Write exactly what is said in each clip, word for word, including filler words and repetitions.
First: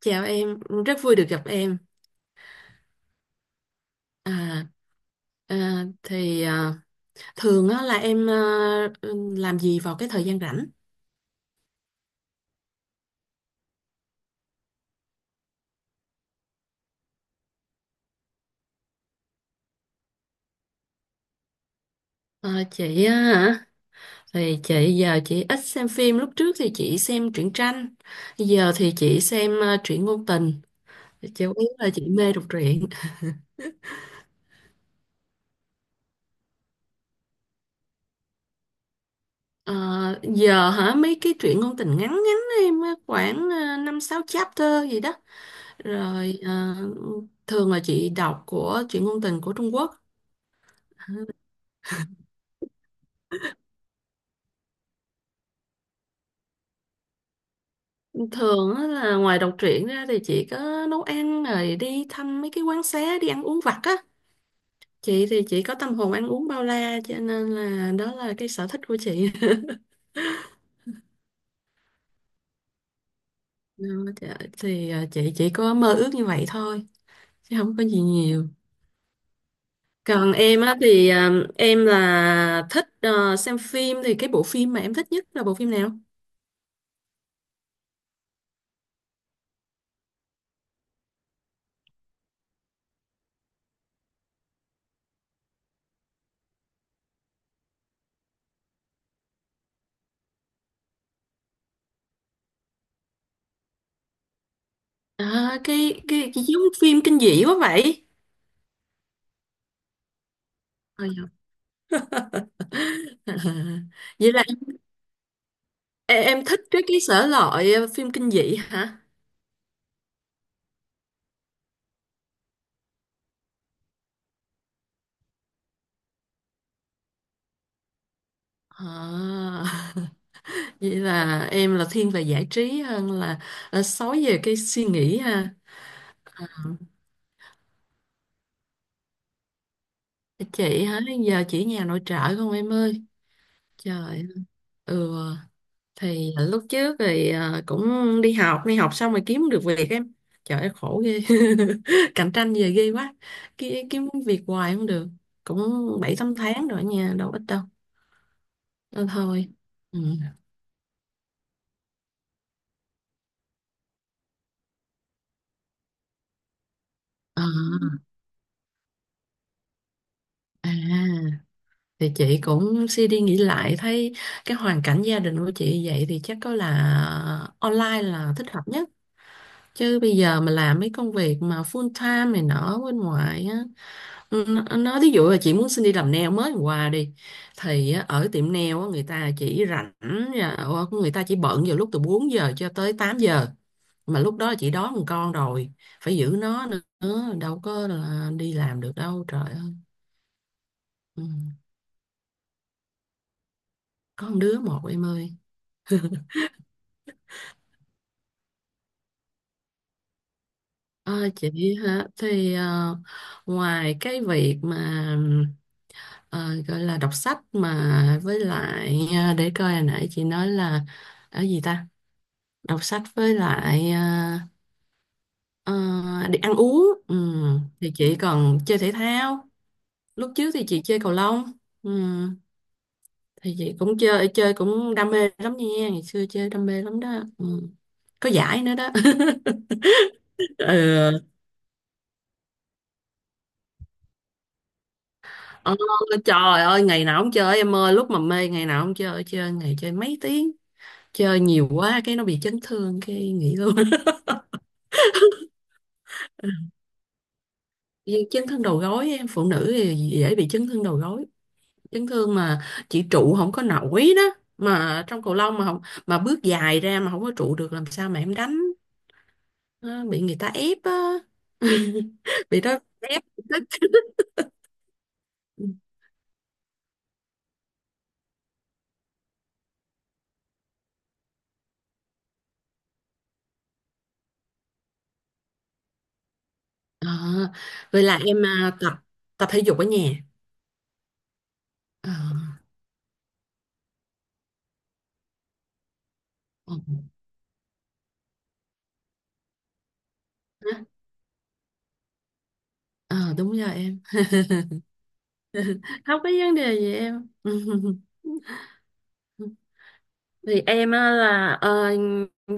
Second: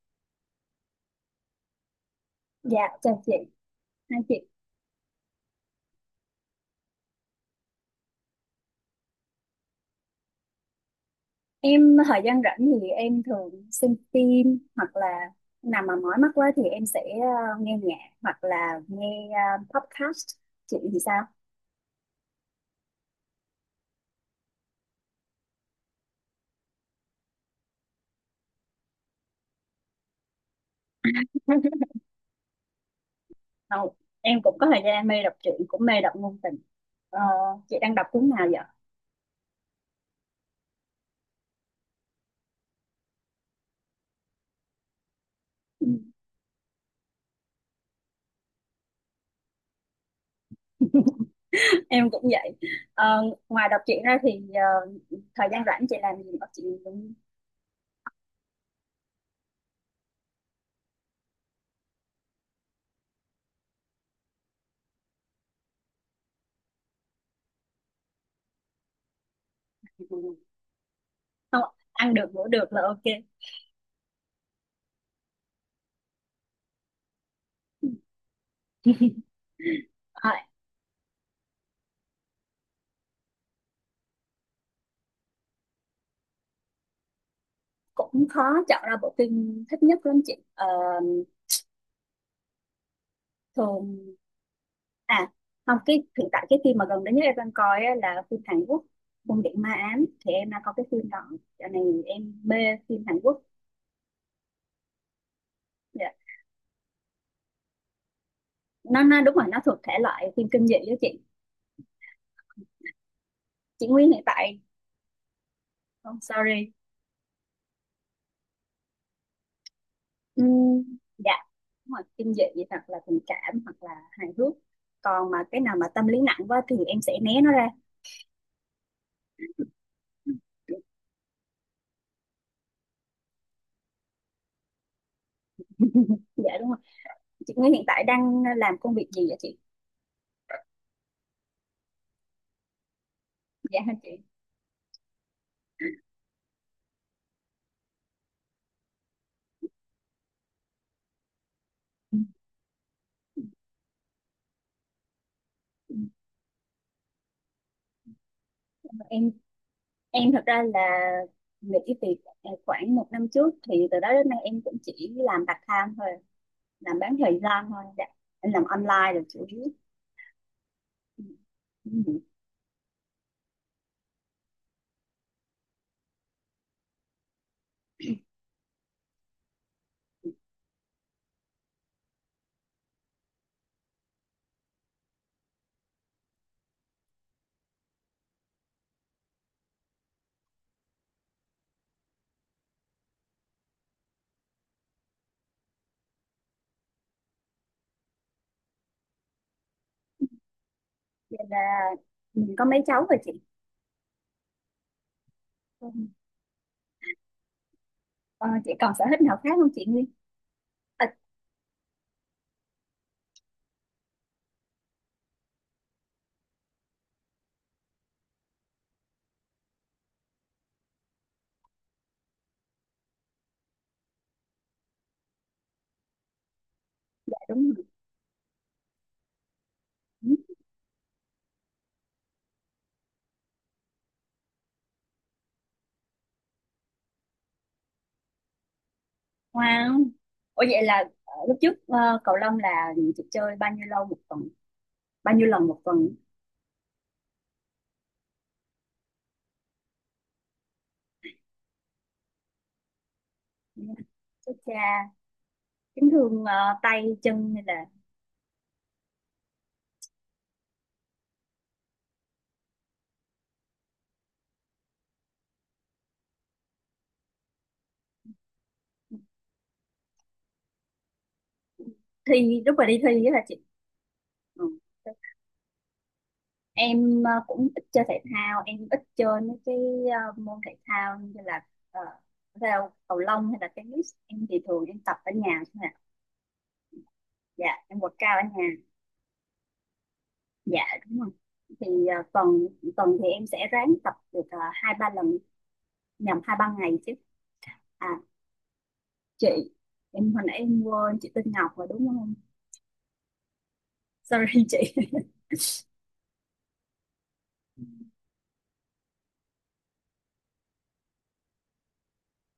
Chào em, rất vui được gặp em. Dạ, chào chị, hai chị. À, à, thì à, thường á, là em à, làm gì vào cái thời gian rảnh? Em thời gian rảnh thì em thường xem phim, hoặc là nào mà mỏi mắt quá thì em sẽ ờ, nghe nhạc hoặc là nghe ờ, podcast. Chị thì sao? À, chị á hả? Thì chị giờ chị ít xem phim. Lúc trước thì chị xem truyện tranh, giờ thì chị xem à, truyện ngôn tình. Chủ yếu là chị mê đọc truyện. Không, em cũng có thời gian em mê đọc truyện, cũng mê đọc ngôn tình. Ờ, chị đang đọc cuốn nào vậy? À, giờ hả? Mấy cái truyện ngôn tình ngắn ngắn em á, khoảng à, năm sáu chapter gì đó. Ừ. Rồi à, thường là chị đọc của truyện ngôn tình của Trung Quốc. Em cũng vậy. Ờ, ngoài đọc truyện ra thì ờ, thời gian rảnh chị làm gì? Có chị Thường á là ngoài đọc truyện ra thì chị có nấu ăn rồi đi thăm mấy cái quán xá, đi ăn uống vặt á. Chị thì chị có tâm hồn ăn uống bao la, cho nên là đó là cái sở thích của chị. cũng không, ăn được ngủ được là ok. Đó, thì thì, à, chị chỉ có mơ ước như vậy thôi chứ không có gì nhiều. Ờ, Còn em á thì à, em là thích à, xem phim, thì cái bộ phim mà em thích nhất là bộ phim nào? cũng khó chọn ra bộ phim thích nhất lắm chị. Ờ, thường à không, cái hiện tại cái phim mà gần đây nhất em đang coi á, là phim Hàn Quốc Cung điện ma ám, thì em đang coi cái phim đó cho nên em mê phim Hàn Quốc. À, cái, Dạ. cái cái giống phim kinh dị quá vậy. Nó nó đúng rồi, nó thuộc thể loại phim kinh dị đó Ờ, chị. dạ. Chị Nguyên hiện Vậy là tại không, Em, em thích sorry. cái cái sở loại ờ, phim kinh dị hả? Ừm, dạ đúng rồi, kinh dị hoặc là tình cảm hoặc là hài hước, còn mà cái nào mà tâm lý nặng quá thì em sẽ né nó ra. À, vậy là em là thiên về giải trí hơn là ờ, sói về cái suy nghĩ ha. À, Dạ đúng rồi, chị Nguyên hiện tại đang làm công việc gì vậy chị? chị hả? Giờ chỉ nhà nội trợ không em ơi? Dạ hả Trời chị? ơi. Ừ, thì lúc trước thì ờ, cũng đi học, đi học xong rồi kiếm được việc em. Trời ơi khổ ghê. Cạnh tranh về ghê quá. Ki- Kiếm việc hoài không được. Cũng bảy tám tháng rồi nha, đâu ít đâu. Nên em thôi. Ừ. em thật ra là nghỉ việc à, khoảng một năm trước, thì từ đó đến nay em cũng chỉ làm part time thôi, làm bán thời gian thôi, À, dạ. Em làm online là chủ yếu. à. thì Ừ. chị cũng suy đi nghĩ lại, thấy cái hoàn cảnh gia đình của chị vậy thì chắc có là online là thích hợp nhất. Chứ bây giờ mà làm mấy công việc mà full time này nọ bên ngoài á, nó nó- ví dụ là chị muốn xin đi làm nail mới hôm qua đi, thì á, ở tiệm nail á, người ta chỉ rảnh ờ, người ta chỉ bận vào lúc từ bốn giờ cho tới tám giờ, mà lúc đó chị đón một con rồi, phải giữ nó nữa, đâu có là đi làm được đâu trời ơi. Ừ. Vậy là mình có mấy cháu rồi chị? Có một đứa một em ơi. Ừ. Ờ, chị còn sở thích nào khác không chị Nguyên? À, Ờ, chị hả? Thì ờ, ngoài cái việc mà ờ, gọi là đọc sách, mà với lại ờ, để coi hồi nãy chị nói là ở gì ta, đọc sách với lại ờ, ờ, đi ăn uống, ừ. dạ đúng rồi. Thì chị còn chơi thể thao, Ừ. lúc trước thì chị chơi cầu lông. Ừ. Thì chị cũng chơi, chơi cũng đam mê lắm nha, ngày xưa chơi đam mê lắm đó. Ừ. Có giải nữa đó. Wow, ủa vậy là Ừ. ờ, lúc trước ờ, cầu lông là chị chơi bao nhiêu lâu một tuần, bao nhiêu lần Ờ, một tuần? trời ơi ngày nào không chơi em ơi, lúc mà mê ngày nào không chơi, chơi ngày chơi mấy tiếng, chơi nhiều quá cái nó bị chấn thương cái nghỉ luôn. Chết cha, chấn thương ờ, tay chân hay là Vì chấn thương đầu gối em, phụ nữ thì dễ bị chấn thương đầu gối, chấn thương mà chỉ trụ không có nổi đó, mà trong cầu lông mà không, mà bước dài ra mà không có trụ được, làm sao mà em đánh. Ờ, bị người ta ép á, bị thi lúc đó mà đi ép thi á là chị? tức. Ừ. Em ờ, cũng ít chơi thể thao, em ít chơi mấy cái ờ, môn thể thao như là ờ, theo cầu lông hay là tennis. Em thì thường em tập ở nhà thôi à. Ờ, Dạ, em vậy quật là cao em ở nhà. à, tập tập thể dục ở nhà. Dạ đúng rồi. Thì Ờ, ờ, tuần tuần thì em sẽ ráng tập được ờ, hai ba lần, nhầm, hai ờ, ba ngày chứ. À chị, em hồi nãy em hả? quên, chị tên Ngọc rồi đúng không? Ờ, đúng rồi em. Sorry chị. Không có vấn đề gì em. Thì em á là ờ,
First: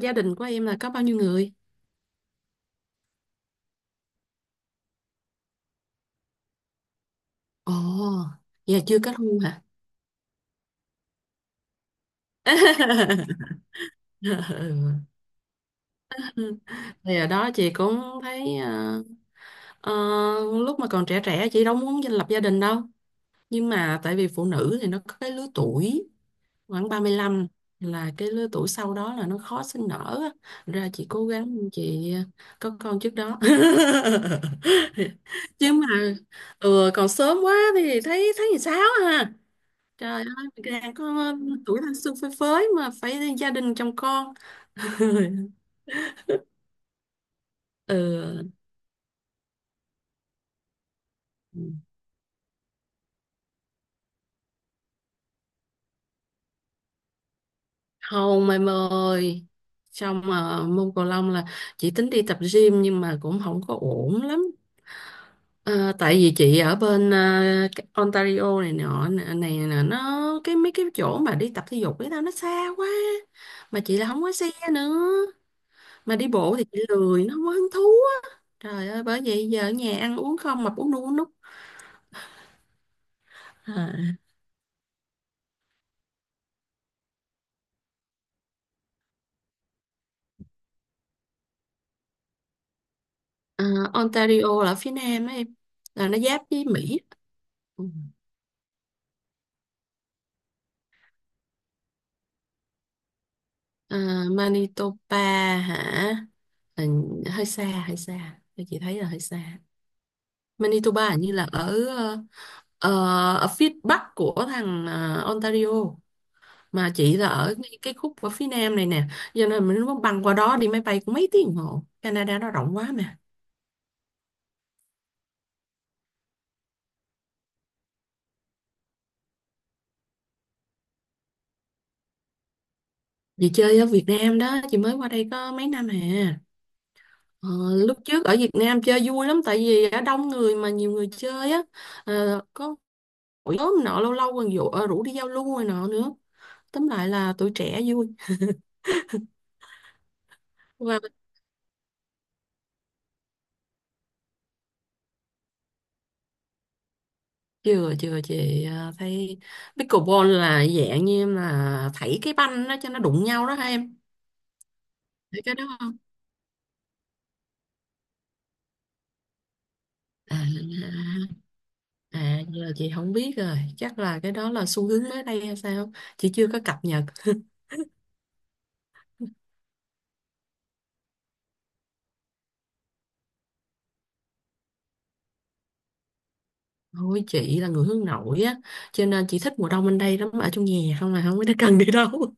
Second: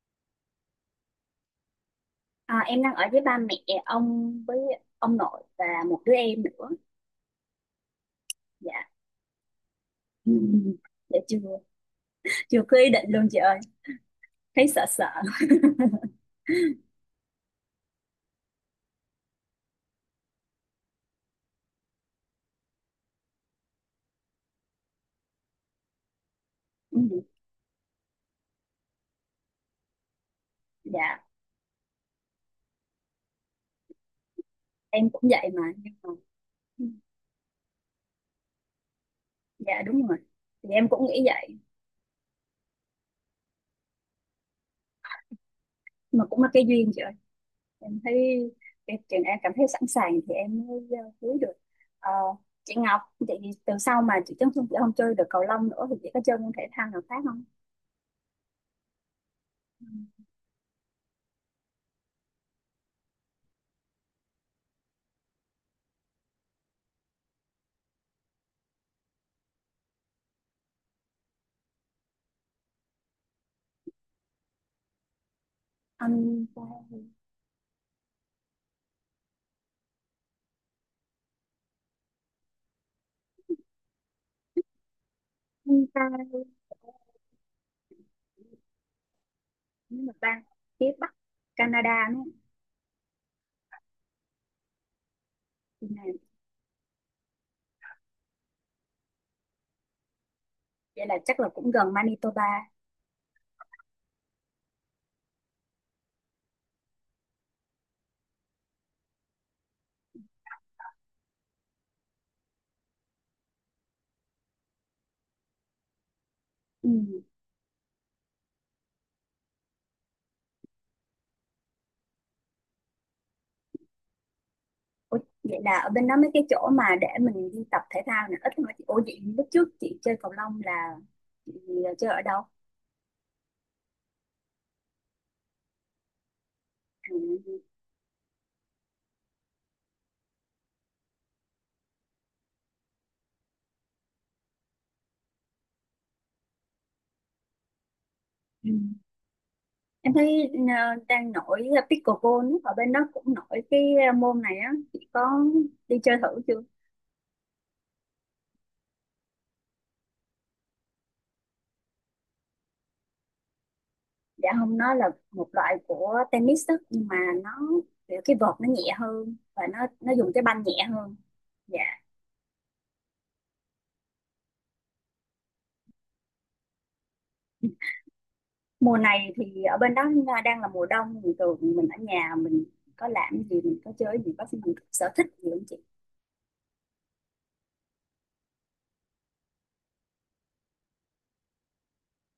gia đình của em là có bao nhiêu người? À, em đang ở với ba mẹ, ông với ông nội và một đứa em nữa. Ồ, Dạ. giờ chưa kết hôn hả? Ừ. Dạ chưa. Chưa có ý định luôn chị ơi, thấy sợ sợ. Ừ. Thì ở đó chị cũng thấy ờ, ờ, lúc mà còn trẻ trẻ chị đâu muốn lập gia đình đâu, nhưng mà tại vì phụ nữ thì nó có cái lứa tuổi, khoảng ba mươi Ừ, lăm là cái lứa tuổi sau đó là nó khó sinh nở á. Ra chị dạ cố gắng chị à, có con trước đó. em cũng vậy mà, Chứ mà nhưng mà ừ, ừ, còn sớm quá thì thấy, thấy làm sao ha. dạ đúng Trời rồi, ơi, thì em đang cũng nghĩ có vậy tuổi thanh xuân phơi phới mà phải gia đình chồng con. mà cũng là cái duyên chị ơi. Em thấy Ừ. cái trường em cảm thấy sẵn sàng thì em mới ờ, cưới được. Ờ, chị Ngọc, chị từ sau mà chị Trấn Xuân chị không chơi được cầu lông nữa thì chị có chơi môn thể thao nào khác không? Hồng em ơi, Ừ. xong mà môn cầu lông là chị tính đi tập gym, nhưng mà cũng không có ổn lắm. Ờ, tại vì chị ở bên ờ, cái Ontario này nọ này, này nè, nó cái mấy cái chỗ mà đi tập thể dục với tao nó xa quá, mà chị là không có xe nữa. Mà đi Anh bộ ta, thì chị lười, nó không có hứng thú á. Trời ơi, bởi vậy giờ ở nhà ăn uống không, mập, uống nu uống núc à. anh ta nhưng mà bang phía Bắc Canada nữa. Ờ, Ontario là ở phía nam á em, Thì là này, nó giáp với Mỹ. Ừ. vậy là chắc là cũng gần Manitoba. Ờ, Manitoba hả? Ừ, hơi xa, hơi xa. Thì chị thấy là hơi xa. Manitoba hình như là ở ờ, ờ, ở phía bắc của thằng ờ, Ontario, Ừ. mà chị là ở ngay cái khúc ở phía nam này nè, cho nên mình muốn băng qua đó đi máy bay cũng mấy tiếng đồng hồ, Canada nó rộng quá mà. Ủa, vậy là ở bên đó mấy cái chỗ mà để mình đi tập thể thao này ít thôi chị? Ủa vậy lúc trước chị chơi cầu lông là chị chơi ở đâu? Chị chơi ở Việt Nam đó, chị mới qua đây có mấy năm hè. À, Ờ, lúc trước ở Việt Nam chơi vui lắm, tại vì ở đông người mà nhiều người chơi á. Ờ, có hội nhóm nọ lâu lâu còn dụ, ờ, rủ đi giao lưu rồi nọ nữa, tóm lại là tuổi trẻ ừ. Em thấy ờ, vui. đang nổi pickleball ấy, ở bên đó cũng nổi cái ờ, môn này á, chị có đi chơi thử chưa? Chưa chưa, chị à, thấy pickleball là dạng như em là thảy cái banh đó cho nó đụng nhau đó hả em? Dạ không, nó là Thấy một cái đó loại không? của tennis đó, nhưng mà nó kiểu cái vợt nó nhẹ hơn và nó nó dùng à, cái banh nhẹ hơn. Dạ. à, à giờ chị không biết rồi, chắc là cái đó là xu hướng mới đây hay sao, chị chưa có cập nhật. Mùa này thì ở bên đó à, đang là mùa đông thì thường mình ở nhà mình có làm gì, mình có chơi gì, có mình có sở thích gì không chị? Thôi chị là người hướng nội á, cho nên chị thích mùa đông bên đây lắm, ở trong nhà không là không có cần đi đâu.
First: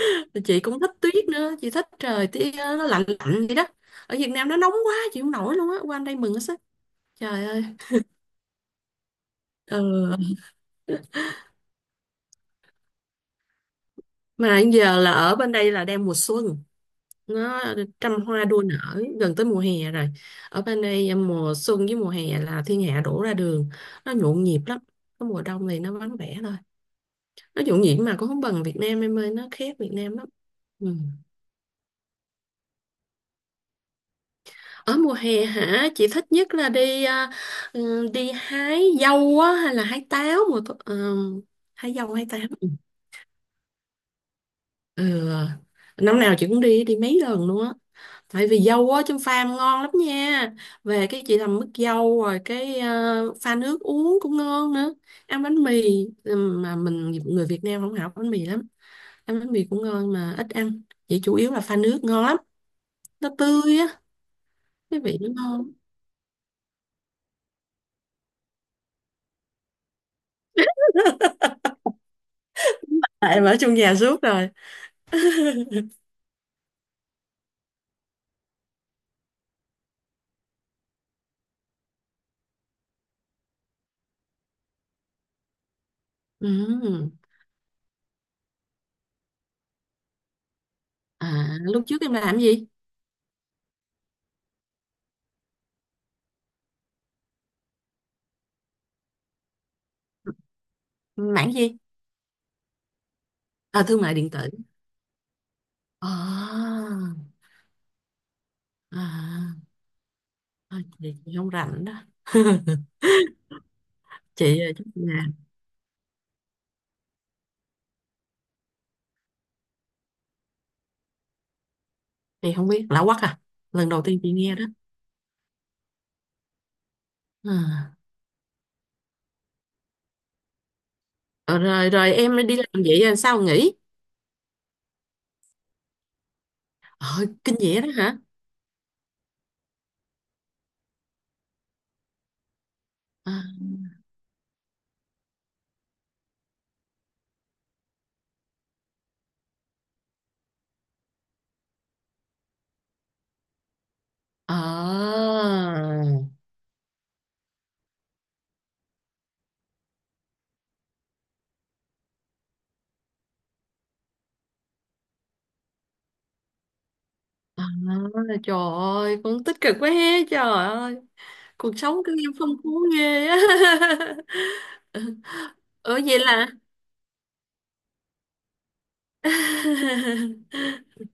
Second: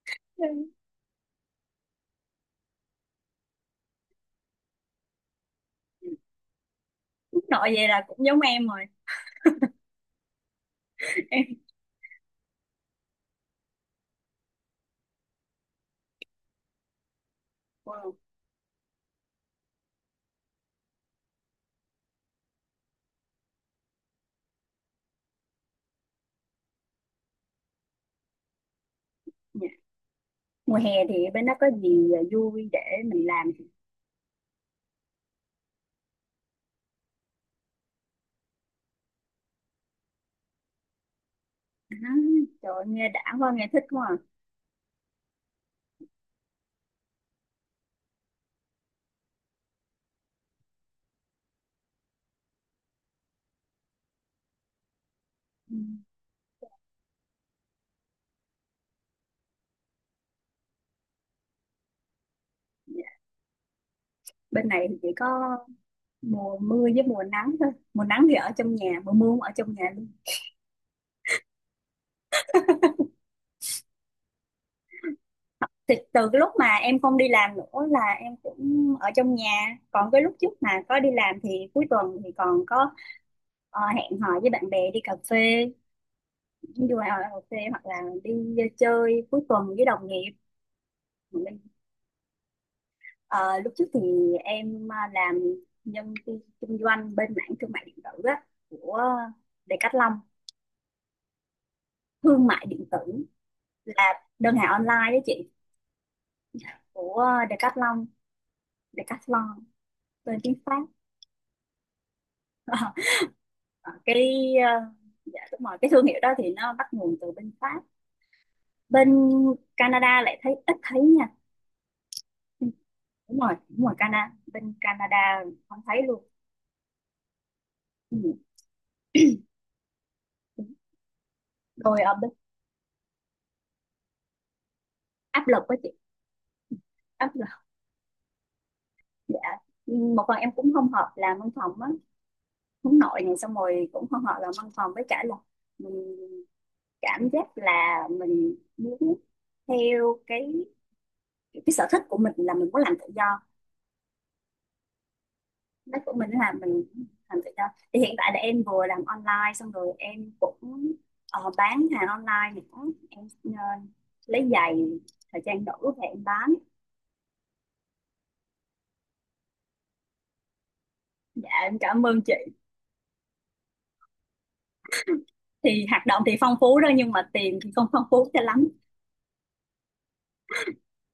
Ừ. Chị cũng thích tuyết nữa, chị thích trời tiết nó lạnh lạnh vậy đó. Ở Việt Nam nó nóng quá chị không nổi luôn á, qua bên đây mừng hết sức, trời ơi. Nội vậy là cũng giống em rồi. Ừ. Em Mà giờ là ở bên đây là đang mùa xuân, nó trăm wow. hoa đua nở, gần tới mùa hè rồi. Ở bên đây mùa xuân với mùa hè là thiên hạ đổ ra đường, nó nhộn nhịp lắm. Cái mùa đông thì nó vắng vẻ thôi. Nó nhộn nhịp mà cũng không bằng Việt Nam em ơi, nó Dạ. khác Việt Nam lắm. Mùa Ừ. hè thì bên đó có gì à, vui để mình làm Ở mùa hè hả? Chị thích nhất là đi à, ừ, đi hái dâu á, hay là hái táo. Mùa thu- ờ, hái hả? dâu, hái táo. Ừ. Trời ơi, nghe đã quá, nghe thích quá à. Ừ. Năm nào chị cũng đi đi mấy lần luôn á. Tại vì dâu á trong pha ngon lắm nha. Về cái chị làm mứt dâu, rồi cái ờ, pha nước uống cũng ngon nữa. Ăn bánh Ừ. mì, ừm, mà mình người Việt Nam không học bánh mì lắm. Ăn bánh mì cũng ngon mà ít ăn. Vậy chủ yếu là pha nước ngon lắm. Dạ. Nó tươi á, Bên này thì cái chỉ vị nó có ngon. mùa mưa với mùa nắng thôi, mùa nắng thì ở trong nhà, mùa mưa cũng ở trong nhà luôn. Tại em ở trong nhà suốt rồi. Thì từ cái lúc mà em không đi làm nữa là em cũng ở trong nhà, còn cái lúc trước mà có đi làm thì cuối tuần thì còn có ờ, hẹn hò với bạn bè đi cà phê, đi ngoài Ừm. ngoài cà phê hoặc là đi chơi cuối tuần với đồng nghiệp. À, lúc trước em làm gì? Ờ, lúc trước thì em ờ, làm nhân viên kinh doanh bên mảng thương mại điện tử á, của Decathlon. Mảng gì? Thương mại điện tử, À, thương là mại điện tử. đơn hàng online đó chị, À, của Decathlon. à, Decathlon tên tiếng à, Pháp. chị chị không rảnh đó. Ờ, cái Chị ờ, ờ, chắc dạ đúng rồi, cái thương hiệu đó thì nó bắt nguồn từ bên Pháp, bên Canada lại thấy ít thấy nha. thì Ừ, không biết, lạ quắc à, đúng rồi đúng lần rồi, đầu tiên chị Canada, nghe đó bên Canada không thấy luôn. à. Ừ. ờ, Rồi Rồi rồi ở bên em đi làm vậy rồi sao nghỉ? áp lực với chị, ờ, áp lực, Kinh dị đó hả? dạ. Ừ, một phần em cũng không hợp làm văn phòng á, hướng nội à, này, xong rồi cũng không hợp làm văn phòng, với cả là mình cảm giác là mình muốn theo cái cái sở thích của mình là mình muốn làm tự do. à, Đất của mình là mình làm tự do. Thì hiện tại là em vừa làm online xong rồi em cũng ờ, bán hàng online nữa. Em ờ, lấy giày thời trang nữ về em bán. à, Trời ơi, cũng tích cực quá he, trời ơi. Dạ em Cuộc sống cảm của ơn em chị. phong phú ghê á. Thì ờ hoạt Vậy động thì là phong phú đó nhưng mà tiền thì không phong phú cho lắm.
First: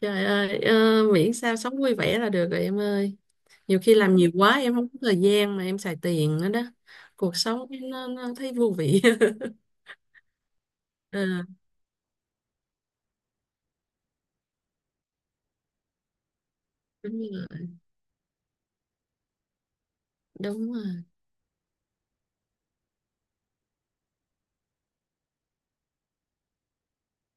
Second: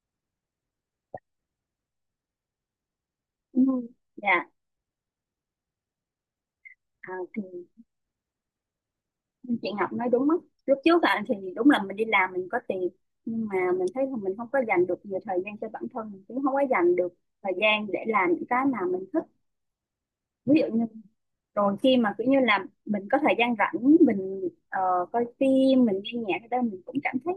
trời ơi, ờ, miễn sao sống vui vẻ là được rồi em ơi. Ừ. Nhiều khi làm nhiều Dạ quá em không có thời gian mà em xài tiền nữa đó, à, cuộc thì sống nó, nó thấy vô vị. chị Ngọc nói đúng á. Lúc trước à, thì À, đúng là mình đi làm mình có tiền, nhưng mà mình thấy là mình không có dành được nhiều thời gian cho bản thân, mình cũng không có dành đúng được thời rồi, gian để làm những cái mà mình thích. Ví đúng dụ như rồi. rồi khi mà kiểu như là mình có thời gian rảnh, mình ờ, coi phim mình nghe nhạc thì đó mình cũng cảm thấy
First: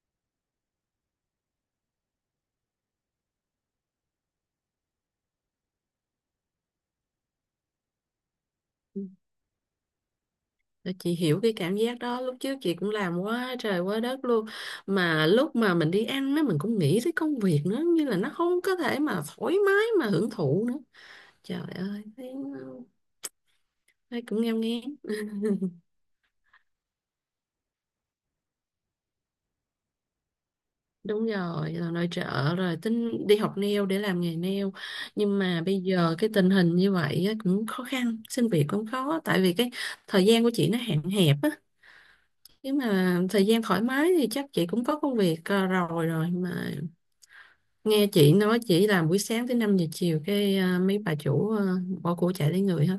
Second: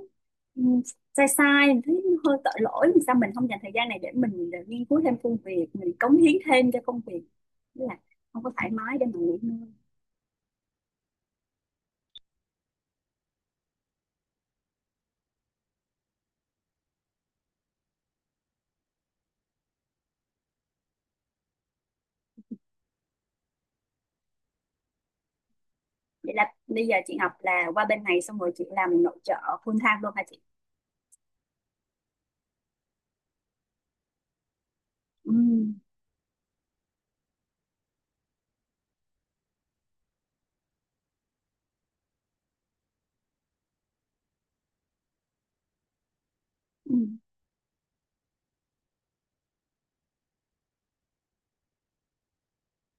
ừm, sai sai, mình thấy hơi tội lỗi vì sao mình không dành thời gian này để mình để nghiên cứu thêm công việc, mình cống hiến thêm cho công việc. Tức là không có thoải mái Ừ, để mà nghỉ ngơi. chị hiểu cái cảm giác đó, lúc trước chị cũng làm quá trời quá đất luôn, mà lúc mà mình đi ăn á mình cũng nghĩ tới công việc nữa, như là nó không có thể mà thoải mái mà hưởng thụ nữa. Trời ơi thấy, thấy cũng nghèo nghén. Vậy là bây giờ chị học là qua bên này xong rồi chị làm nội trợ full time luôn hả chị? Đúng rồi, là nội trợ rồi tính đi học nail để làm nghề nail, Ừ. nhưng mà bây giờ cái tình hình như vậy á, cũng khó khăn, xin việc cũng khó, tại vì cái thời gian của chị nó hạn hẹp á. Nếu mà thời gian thoải mái thì chắc chị cũng có công việc ờ, rồi, rồi mà Ừ. nghe chị nói chị làm buổi sáng tới năm giờ chiều cái ờ, mấy bà chủ ờ, bỏ của chạy lấy người hết.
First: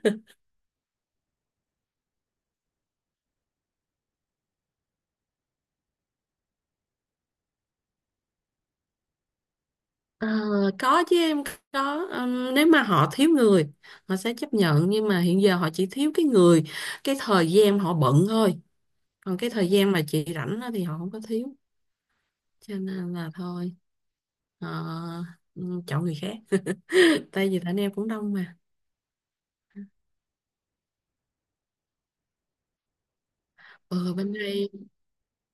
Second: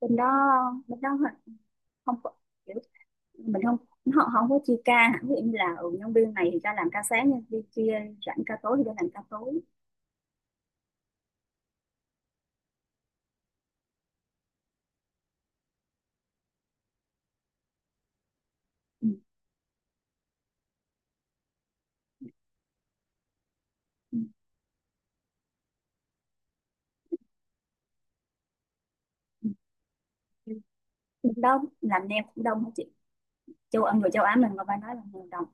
Bên đó, bên đó không có mình không, họ họ không có chia ca hả, ví dụ như là ừ, nhân viên này thì ra làm ca sáng, nhân viên kia rảnh ca tối thì ra làm ca tối. Ờ, có chứ em, có. Ừm, nếu mà họ thiếu người họ sẽ chấp nhận, nhưng mà hiện giờ họ chỉ thiếu cái người cái thời gian họ bận thôi, Ừ. còn cái thời gian mà chị rảnh á thì họ không có thiếu, cho nên là thôi, Ừ, ờ, ừm, chọn người khác. Tại vì thằng em cũng đông mà. ừ. Cũng đông làm nem cũng đông hả chị? Châu Á, người Ừ, châu bên Á mình mà đây. phải nói là người đông.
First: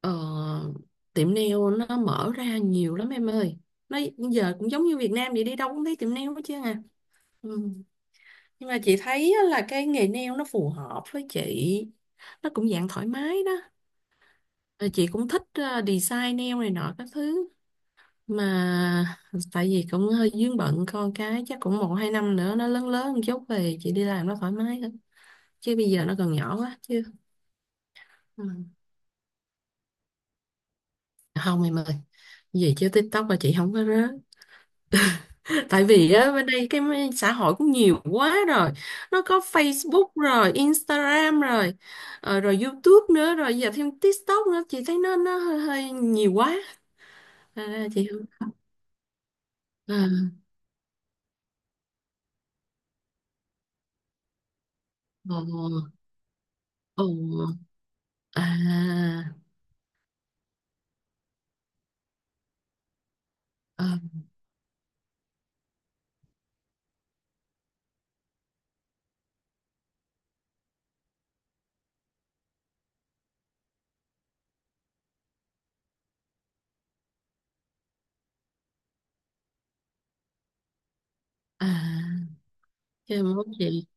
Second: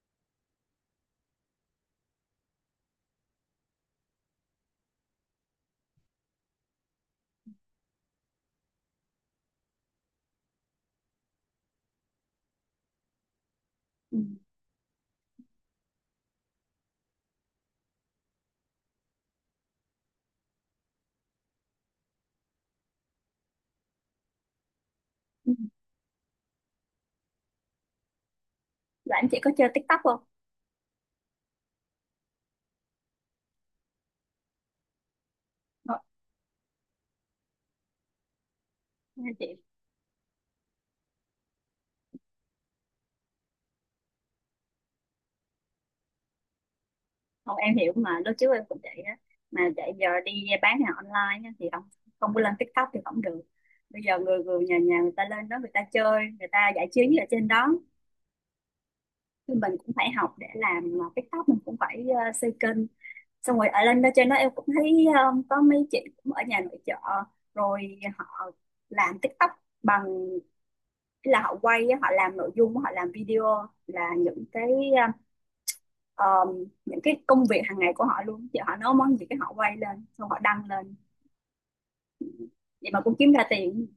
Ờ, tiệm nail nó mở ra nhiều lắm em ơi, nó giờ cũng giống như Việt Nam vậy, đi đâu cũng thấy tiệm nail hết chứ à. Ừ. Nhưng mà chị thấy á là cái nghề nail nó phù hợp với chị, nó cũng dạng thoải mái đó. Ừ. Ờ, chị cũng thích ờ, design nail này nọ các thứ, mà tại vì cũng hơi vướng bận con cái, chắc cũng một hai năm nữa nó lớn lớn một chút về chị đi làm nó thoải mái hơn, Ừ. chứ bây giờ nó còn nhỏ quá chứ. Ừ. Rồi em, chị có chơi TikTok không? Không em ơi, về chứ TikTok là chị không có rớ. Tại Ờ, vì á, bên đây cái m- xã hội cũng nhiều quá rồi. Nó nghe có chị. Facebook rồi, Instagram rồi, ờ, rồi YouTube nữa, rồi giờ thêm TikTok nữa. Chị thấy nó nó hơi, hơi nhiều quá. Không, em À, hiểu chị mà, lúc không... trước em cũng vậy á, mà chạy giờ đi À, bán hàng online á, thì không, không có lên TikTok thì không được. Bây giờ người người nhà nhà người ta lên đó, người ồ, ta chơi, người ta giải trí ồ, ở trên đó, à, thì mình cũng phải học để làm TikTok, mình cũng phải ờ, xây kênh, xong rồi ở ờ, lên đó trên đó em cũng thấy um, có mấy chị cũng ở nhà nội trợ rồi họ làm TikTok bằng, ý là họ quay á, họ làm nội dung, họ làm video là những cái um, những cái công việc hàng ngày của họ luôn chị, họ nấu món gì cái họ quay lên xong họ đăng lên, à. vậy mà cũng Chứ kiếm ra mốt chị, tiền.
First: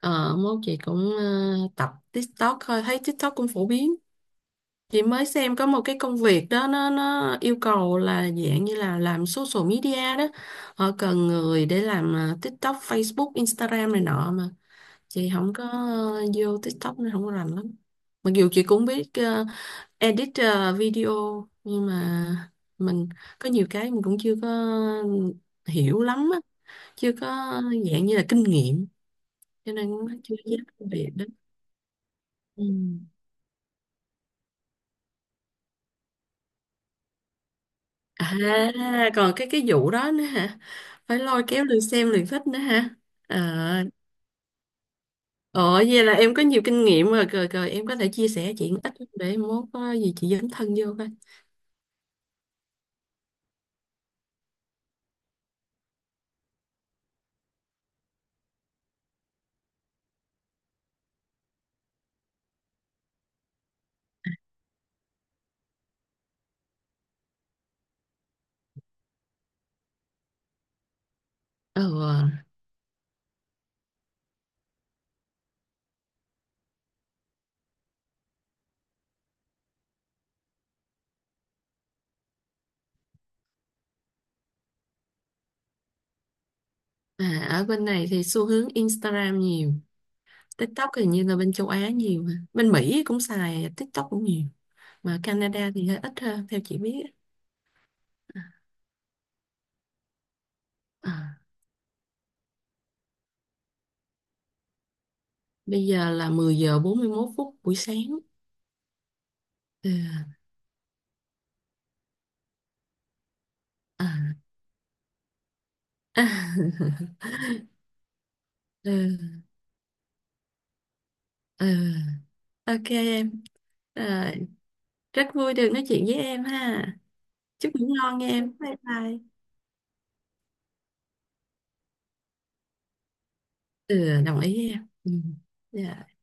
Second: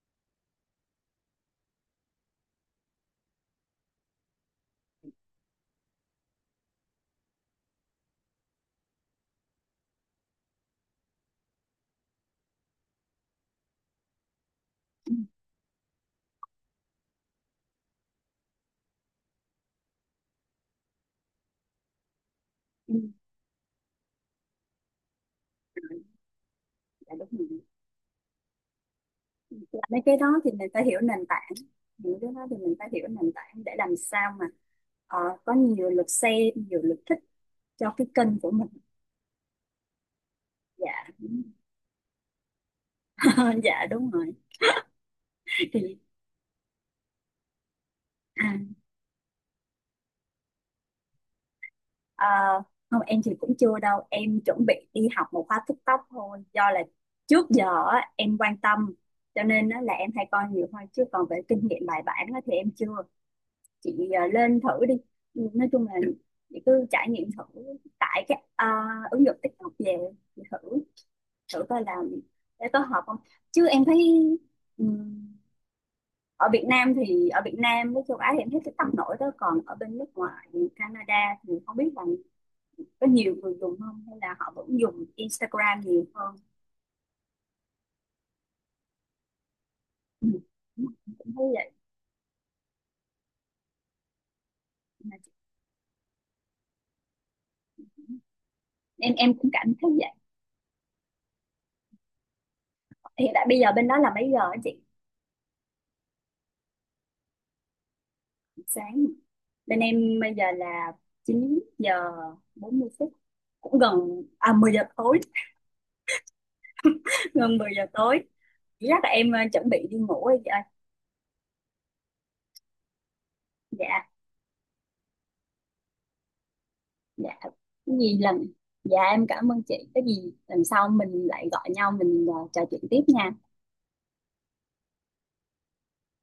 ờ, Mốt chị cũng ờ, tập TikTok thôi. Thấy TikTok cũng phổ biến. Chị mới xem có một cái công việc đó, nó nó yêu cầu là dạng như là làm social media đó. Họ cần người để làm à, TikTok, Facebook, Instagram này nọ, mà Ừ, chị không có ờ, vô TikTok nên không có rành lắm. Mặc dù chị cũng biết ờ, edit ờ, video, nhưng mà ừ, mình có nhiều cái mình cũng chưa có hiểu lắm á, chưa dạ có đúng rồi. dạng như là kinh nghiệm, cho Làm nên mấy cái cũng chưa đó thì dám mình phải làm hiểu việc đó. nền tảng, những cái đó thì Ừ. mình phải hiểu nền tảng để làm sao mà ờ, có nhiều lượt xem nhiều lượt thích cho cái À, kênh của mình. còn cái cái vụ đó nữa hả? Dạ. Phải lôi kéo lượt xem lượt thích nữa hả? Ờ, À, dạ đúng rồi. ờ, Thì vậy là em có nhiều kinh nghiệm rồi, rồi, rồi em có thể chia sẻ chị à, một ít, để mốt có gì chị dấn thân vô coi. ờ, không, em thì cũng chưa đâu, em chuẩn bị đi học một khóa TikTok thôi, do là trước giờ á, em quan tâm cho nên á là em hay coi nhiều thôi, chứ còn về kinh nghiệm bài bản á thì em chưa. Chị ờ, lên thử đi. Ừ, nói chung là chị cứ trải nghiệm thử, tải cái ờ, ứng dụng TikTok về, chị thử, thử coi Ờ, là để có hợp không. Chứ em thấy ở Việt Nam, thì ở Việt Nam với châu Á thì em thấy cái tăng nổi đó, còn ở bên nước ngoài như Canada thì không biết là có nhiều người dùng không hay là họ vẫn dùng Instagram nhiều hơn. À, ở bên này thì xu hướng Instagram nhiều, Ừ. Em TikTok thì như cũng là thấy bên châu vậy. Á nhiều, mà bên Mỹ cũng xài TikTok cũng nhiều, Mà mà chị, Canada thì hơi ít hơn theo chị biết. em em cũng cảm thấy vậy. À, Hiện tại bây giờ bên đó là mấy giờ á chị? bây giờ là mười giờ bốn mươi mốt phút buổi sáng. Sáng, bên Ừ, em bây giờ là chín giờ bốn mươi phút, cũng à. gần à mười giờ tối. Gần mười giờ tối, chắc là em ờ, Ừ, chuẩn bị đi ngủ rồi chị ơi. ừ. Ok em, Dạ. rồi. Rất vui được nói chuyện với em ha. Dạ. Chúc ngủ Cái gì ngon nha lần, em. Bye dạ bye. em cảm ơn chị, cái gì lần sau mình lại gọi nhau mình ờ, trò chuyện tiếp nha. Ừ, đồng ý em. Ừ. Dạ.